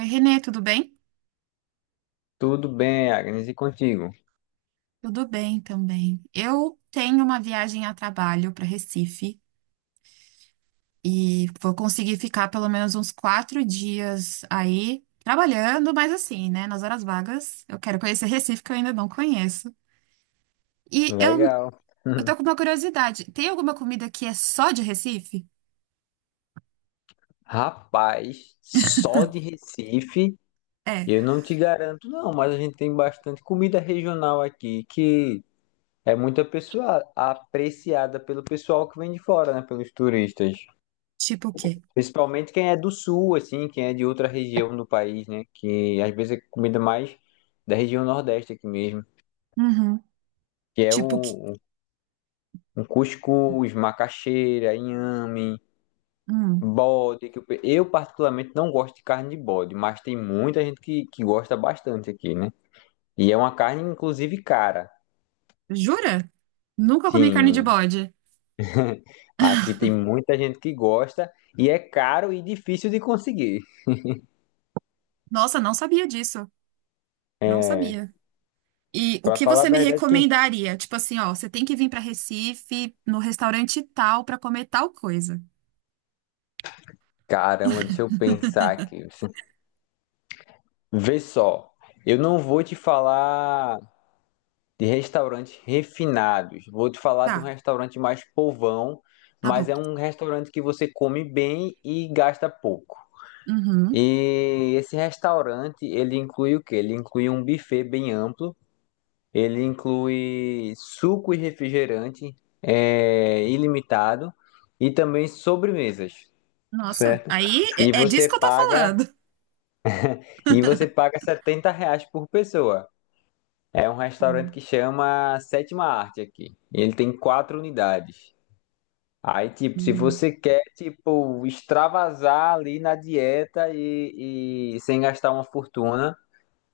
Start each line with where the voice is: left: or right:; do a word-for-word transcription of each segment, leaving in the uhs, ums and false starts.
right: Oi, Renê, tudo bem?
left: Tudo bem, Agnes, e contigo?
right: Tudo bem também. Eu tenho uma viagem a trabalho para Recife e vou conseguir ficar pelo menos uns quatro dias aí trabalhando, mas assim, né, nas horas vagas. Eu quero conhecer Recife, que eu ainda não conheço. E eu,
left: Legal.
right: eu tô com uma curiosidade: tem alguma comida que é só de Recife?
left: Rapaz, só de Recife
right: É,
left: eu não te garanto, não, mas a gente tem bastante comida regional aqui que é muito apessoa- apreciada pelo pessoal que vem de fora, né? Pelos turistas.
right: tipo o quê?
left: Principalmente quem é do sul, assim, quem é de outra região do país, né? Que às vezes é comida mais da região nordeste aqui mesmo,
right: Uhum.
left: que é
right: Tipo o quê?
left: o, o cuscuz, macaxeira, inhame.
right: Hum.
left: Bode, que eu, pe- eu particularmente não gosto de carne de bode, mas tem muita gente que, que gosta bastante aqui, né? E é uma carne, inclusive, cara.
right: Jura? Nunca comi carne de
left: Sim.
right: bode.
left: Aqui tem muita gente que gosta e é caro e difícil de conseguir.
right: Nossa, não sabia disso. Não
left: É,
right: sabia. E o
left: pra
right: que
left: falar a
right: você me
left: verdade, quem...
right: recomendaria? Tipo assim, ó, você tem que vir para Recife no restaurante tal para comer tal coisa.
left: Caramba, deixa eu pensar aqui. Vê só, eu não vou te falar de restaurantes refinados, vou te falar de um
right: Tá,
left: restaurante mais povão,
right: tá
left: mas
right: bom.
left: é um restaurante que você come bem e gasta pouco.
right: Uhum.
left: E esse restaurante, ele inclui o quê? Ele inclui um buffet bem amplo, ele inclui suco e refrigerante é, ilimitado e também sobremesas,
right: Nossa,
left: certo?
right: aí
left: E
right: é, é disso
left: você
right: que eu tô
left: paga
right: falando.
left: e você paga setenta reais por pessoa. É um restaurante
right: Uhum.
left: que chama Sétima Arte aqui. Ele tem quatro unidades. Aí, tipo, se você quer, tipo, extravasar ali na dieta e e sem gastar uma fortuna,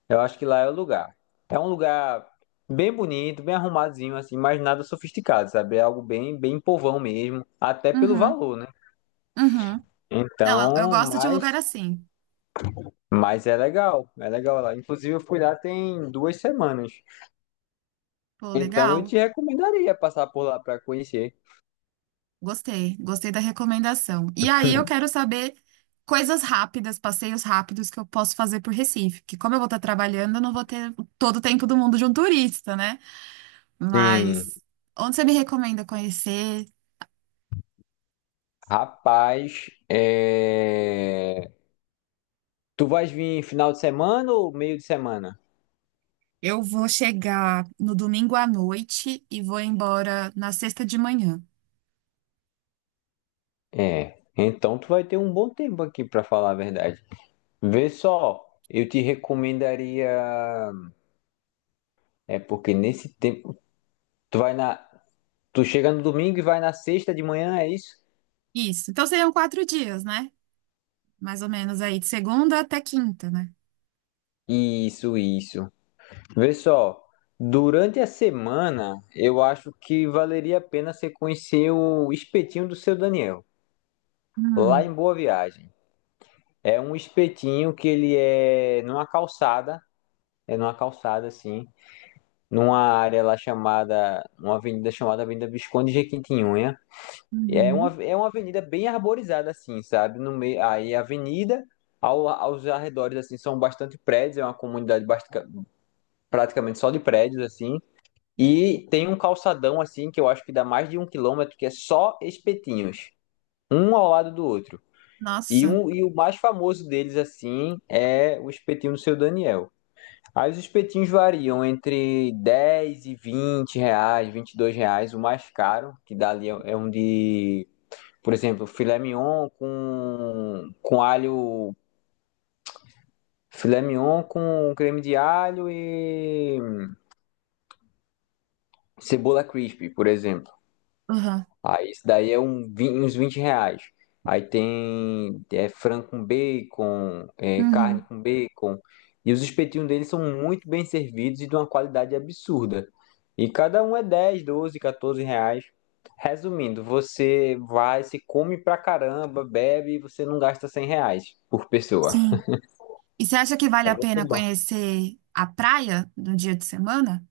left: eu acho que lá é o lugar. É um lugar bem bonito, bem arrumadinho, assim, mas nada sofisticado, sabe? É algo bem, bem povão mesmo, até pelo
right: Uhum.
left: valor, né?
right: Uhum. Não, eu, eu
left: Então,
right: gosto de um
left: mas,
right: lugar assim.
left: mas é legal, é legal lá. Inclusive, eu fui lá tem duas semanas.
right: Pô,
left: Então, eu
right: legal.
left: te recomendaria passar por lá para conhecer.
right: Gostei, gostei da recomendação. E aí eu quero saber coisas rápidas, passeios rápidos que eu posso fazer por Recife, que como eu vou estar trabalhando, eu não vou ter todo o tempo do mundo de um turista, né?
left: Sim.
right: Mas onde você me recomenda conhecer?
left: Rapaz, é... tu vais vir final de semana ou meio de semana?
right: Eu vou chegar no domingo à noite e vou embora na sexta de manhã.
left: É. Então, tu vai ter um bom tempo aqui, para falar a verdade. Vê só, eu te recomendaria. É porque nesse tempo. Tu vai na. Tu chega no domingo e vai na sexta de manhã, é isso?
right: Isso. Então seriam quatro dias, né? Mais ou menos aí, de segunda até quinta, né?
left: Isso, isso. Vê só, durante a semana, eu acho que valeria a pena você conhecer o espetinho do seu Daniel, lá
right: Hum.
left: em Boa Viagem. É um espetinho que ele é numa calçada, é numa calçada assim, numa área lá chamada, uma avenida chamada Avenida Visconde de Jequitinhonha. E é
right: Uhum.
left: uma, é uma avenida bem arborizada, assim, sabe? No meio, aí a avenida, ao- aos arredores, assim, são bastante prédios, é uma comunidade bastica- praticamente só de prédios, assim. E tem um calçadão, assim, que eu acho que dá mais de um quilômetro, que é só espetinhos, um ao lado do outro. E,
right: Nossa.
left: um, e o mais famoso deles, assim, é o espetinho do Seu Daniel. Aí os espetinhos variam entre dez e vinte reais, vinte e dois reais, o mais caro, que dá ali é é um de, por exemplo, filé mignon com, com alho. Filé mignon com creme de alho e cebola crispy, por exemplo.
right: Uhum.
left: Aí isso daí é um, vin- uns vinte reais. Aí tem é, frango com bacon, é, carne
right: Uhum.
left: com bacon. E os espetinhos deles são muito bem servidos e de uma qualidade absurda. E cada um é dez, doze, quatorze reais. Resumindo, você vai, se come pra caramba, bebe e você não gasta cem reais por pessoa.
right: Sim. E você acha que vale
left: É
right: a
left: muito
right: pena
left: bom.
right: conhecer a praia no dia de semana?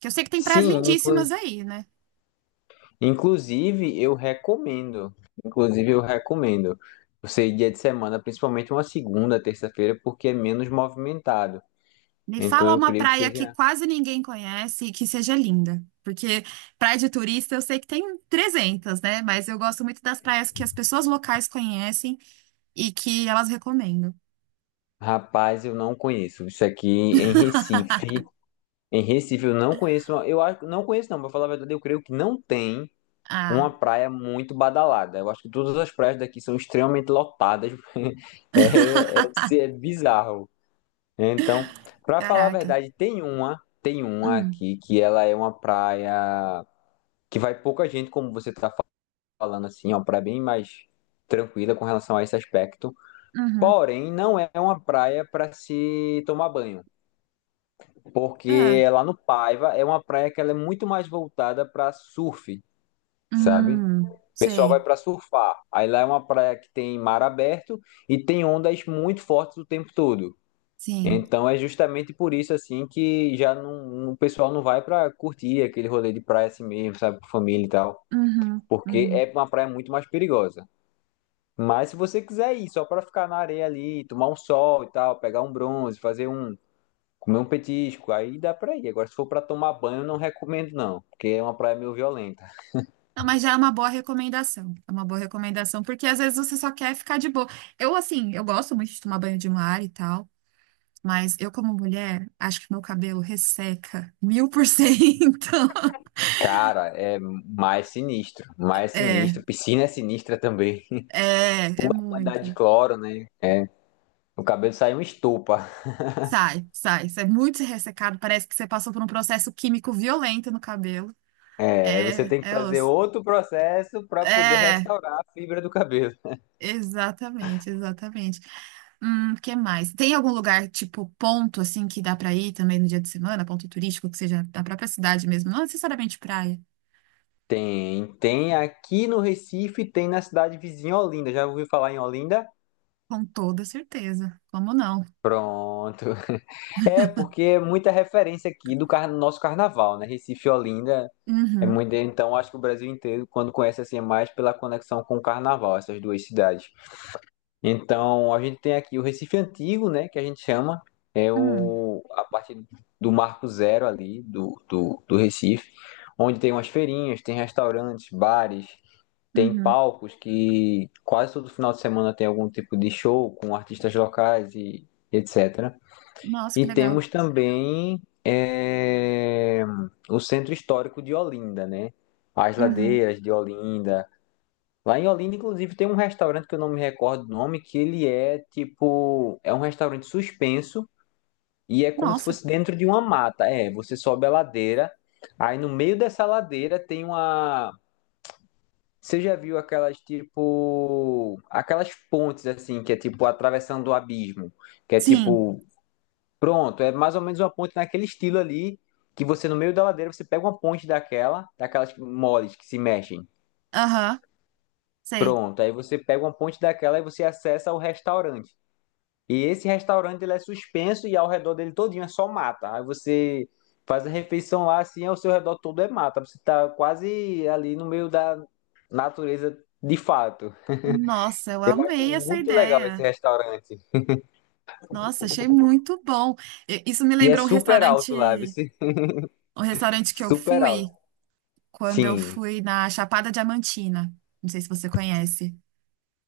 right: Que eu sei que tem praias
left: Sim, inclu-
right: lindíssimas aí, né?
left: inclusive eu recomendo. Inclusive eu recomendo. Você ir dia de semana, principalmente uma segunda, terça-feira, porque é menos movimentado.
right: Me
left: Então
right: fala
left: eu
right: uma
left: creio que
right: praia que
left: seja.
right: quase ninguém conhece e que seja linda. Porque praia de turista eu sei que tem trezentas, né? Mas eu gosto muito das praias que as pessoas locais conhecem e que elas recomendam.
left: Rapaz, eu não conheço. Isso aqui em Recife. Em Recife eu não conheço. uma- Eu acho, não conheço, não. Pra falar a verdade, eu creio que não tem
right: Ah,
left: uma praia muito badalada. Eu acho que todas as praias daqui são extremamente lotadas. É, é, é bizarro. Então, pra falar a
right: caraca.
left: verdade, tem uma, tem uma
right: Hum,
left: aqui que ela é uma praia que vai pouca gente, como você tá falando assim, ó, praia bem mais tranquila com relação a esse aspecto.
right: uhum.
left: Porém, não é uma praia para se tomar banho,
right: Ah,
left: porque lá no Paiva é uma praia que ela é muito mais voltada para surf, sabe?
right: hum,
left: O pessoal vai
right: sei.
left: para surfar. Aí lá é uma praia que tem mar aberto e tem ondas muito fortes o tempo todo.
right: Sim.
left: Então é justamente por isso assim que já não, o pessoal não vai pra curtir aquele rolê de praia assim mesmo, sabe, com família e tal,
right: Uhum,
left: porque
right: uhum.
left: é uma praia muito mais perigosa. Mas se você quiser ir só pra ficar na areia ali, tomar um sol e tal, pegar um bronze, fazer um, comer um petisco, aí dá pra ir. Agora se for pra tomar banho, eu não recomendo não, porque é uma praia meio violenta.
right: Não, mas já é uma boa recomendação. É uma boa recomendação, porque às vezes você só quer ficar de boa. Eu, assim, eu gosto muito de tomar banho de mar e tal. Mas eu, como mulher, acho que meu cabelo resseca mil por cento.
left: Cara, é mais sinistro, mais
right: É,
left: sinistro. Piscina é sinistra também.
right: é,
left: A
right: é
left: quantidade de
right: muito.
left: cloro, né? O cabelo sai uma estopa.
right: Sai, sai. Isso é muito ressecado. Parece que você passou por um processo químico violento no cabelo.
left: É, aí você
right: É,
left: tem que
right: é
left: fazer
right: osso.
left: outro processo para poder
right: É,
left: restaurar a fibra do cabelo.
right: exatamente, exatamente. Hum, que mais? Tem algum lugar, tipo, ponto, assim, que dá pra ir também no dia de semana? Ponto turístico, que seja da própria cidade mesmo? Não necessariamente praia.
left: Tem, tem aqui no Recife, tem na cidade vizinha Olinda. Já ouviu falar em Olinda?
right: Com toda certeza. Como não?
left: Pronto. É, porque é muita referência aqui do car- nosso carnaval, né? Recife e Olinda é
right: Uhum.
left: muito. Então, acho que o Brasil inteiro, quando conhece assim, é mais pela conexão com o carnaval, essas duas cidades. Então, a gente tem aqui o Recife Antigo, né, que a gente chama, é
right: Hum,
left: o, a parte do Marco Zero ali, do, do, do Recife, onde tem umas feirinhas, tem restaurantes, bares, tem
right: uhum.
left: palcos que quase todo final de semana tem algum tipo de show com artistas locais e etcétera.
right: Nossa, que
left: E
right: legal.
left: temos também é, o Centro Histórico de Olinda, né? As
right: Uhum.
left: ladeiras de Olinda, lá em Olinda, inclusive, tem um restaurante que eu não me recordo o nome, que ele é tipo, é um restaurante suspenso e é como se
right: Nossa,
left: fosse dentro de uma mata. É, você sobe a ladeira, aí no meio dessa ladeira tem uma. Você já viu aquelas tipo, aquelas pontes assim, que é tipo atravessando o abismo, que é
right: sim,
left: tipo, pronto, é mais ou menos uma ponte naquele estilo ali, que você no meio da ladeira você pega uma ponte daquela, daquelas moles que se mexem.
right: aham, sei.
left: Pronto, aí você pega uma ponte daquela e você acessa o restaurante. E esse restaurante ele é suspenso e ao redor dele todinho é só mata. Aí você faz a refeição lá assim, ao seu redor todo é mata. Você tá quase ali no meio da natureza de fato.
right: Nossa, eu
left: Eu acho
right: amei essa
left: muito legal esse
right: ideia.
left: restaurante.
right: Nossa, achei muito bom. E- Isso me
left: E é
right: lembrou um
left: super alto lá, viu?
right: restaurante, um restaurante que eu
left: Super alto.
right: fui quando eu
left: Sim.
right: fui na Chapada Diamantina. Não sei se você conhece,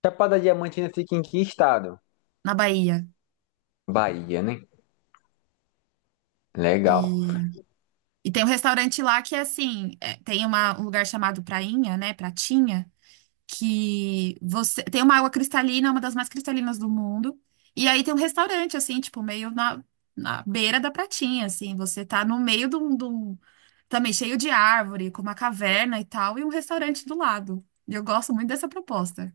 left: Chapada Diamantina fica em que estado?
right: na Bahia.
left: Bahia, né? Legal.
right: E, e tem um restaurante lá que é assim, é, tem uma- um lugar chamado Prainha, né? Pratinha, que você tem uma água cristalina, uma das mais cristalinas do mundo. E aí tem um restaurante, assim, tipo, meio na, na beira da pratinha, assim. Você tá no meio de um, de um- também cheio de árvore, com uma caverna e tal, e um restaurante do lado. E eu gosto muito dessa proposta.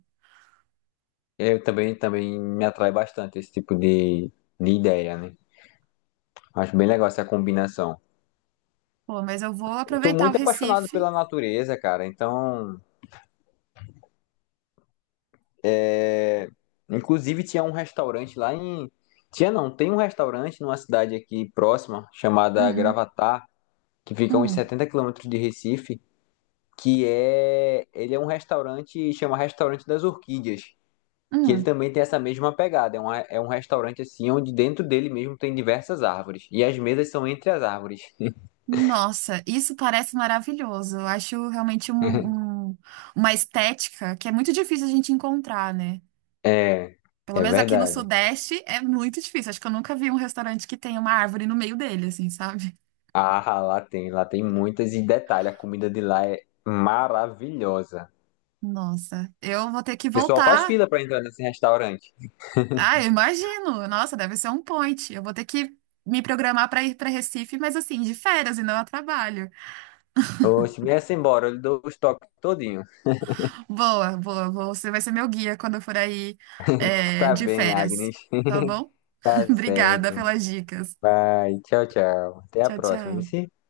left: Eu também, também me atrai bastante esse tipo de, de ideia, né? Acho bem legal essa combinação.
right: Pô, mas eu vou
left: Tô
right: aproveitar o
left: muito apaixonado
right: Recife.
left: pela natureza, cara. Então, é... inclusive tinha um restaurante lá em. Tinha não, tem um restaurante numa cidade aqui próxima, chamada
right: Uhum.
left: Gravatar, que fica a uns
right: Hum.
left: setenta quilômetros de Recife, que é. Ele é um restaurante, chama Restaurante das Orquídeas, que ele
right: Hum.
left: também tem essa mesma pegada. É um, é um restaurante assim, onde dentro dele mesmo tem diversas árvores. E as mesas são entre as árvores.
right: Nossa, isso parece maravilhoso. Eu acho realmente um, um- uma estética que é muito difícil a gente encontrar, né?
left: É,
right: Pelo
left: é
right: menos aqui no
left: verdade.
right: Sudeste é muito difícil. Acho que eu nunca vi um restaurante que tenha uma árvore no meio dele, assim, sabe?
left: Ah, lá tem, lá tem muitas. E detalhe, a comida de lá é maravilhosa.
right: Nossa, eu vou ter que
left: O pessoal faz
right: voltar.
left: fila pra entrar nesse restaurante.
right: Ah, eu imagino. Nossa, deve ser um point. Eu vou ter que me programar para ir para Recife, mas assim, de férias e não a trabalho.
left: Oxe, me essa embora, eu lhe dou os toques todinho.
right: Boa, boa, boa. Você vai ser meu guia quando eu for aí, é,
left: Tá
right: de
left: bem,
right: férias.
left: Agnes.
right: Tá bom?
left: Tá
right: Obrigada
left: certo.
right: pelas dicas.
left: Vai, tchau, tchau. Até a
right: Tchau,
left: próxima,
right: tchau.
left: viu?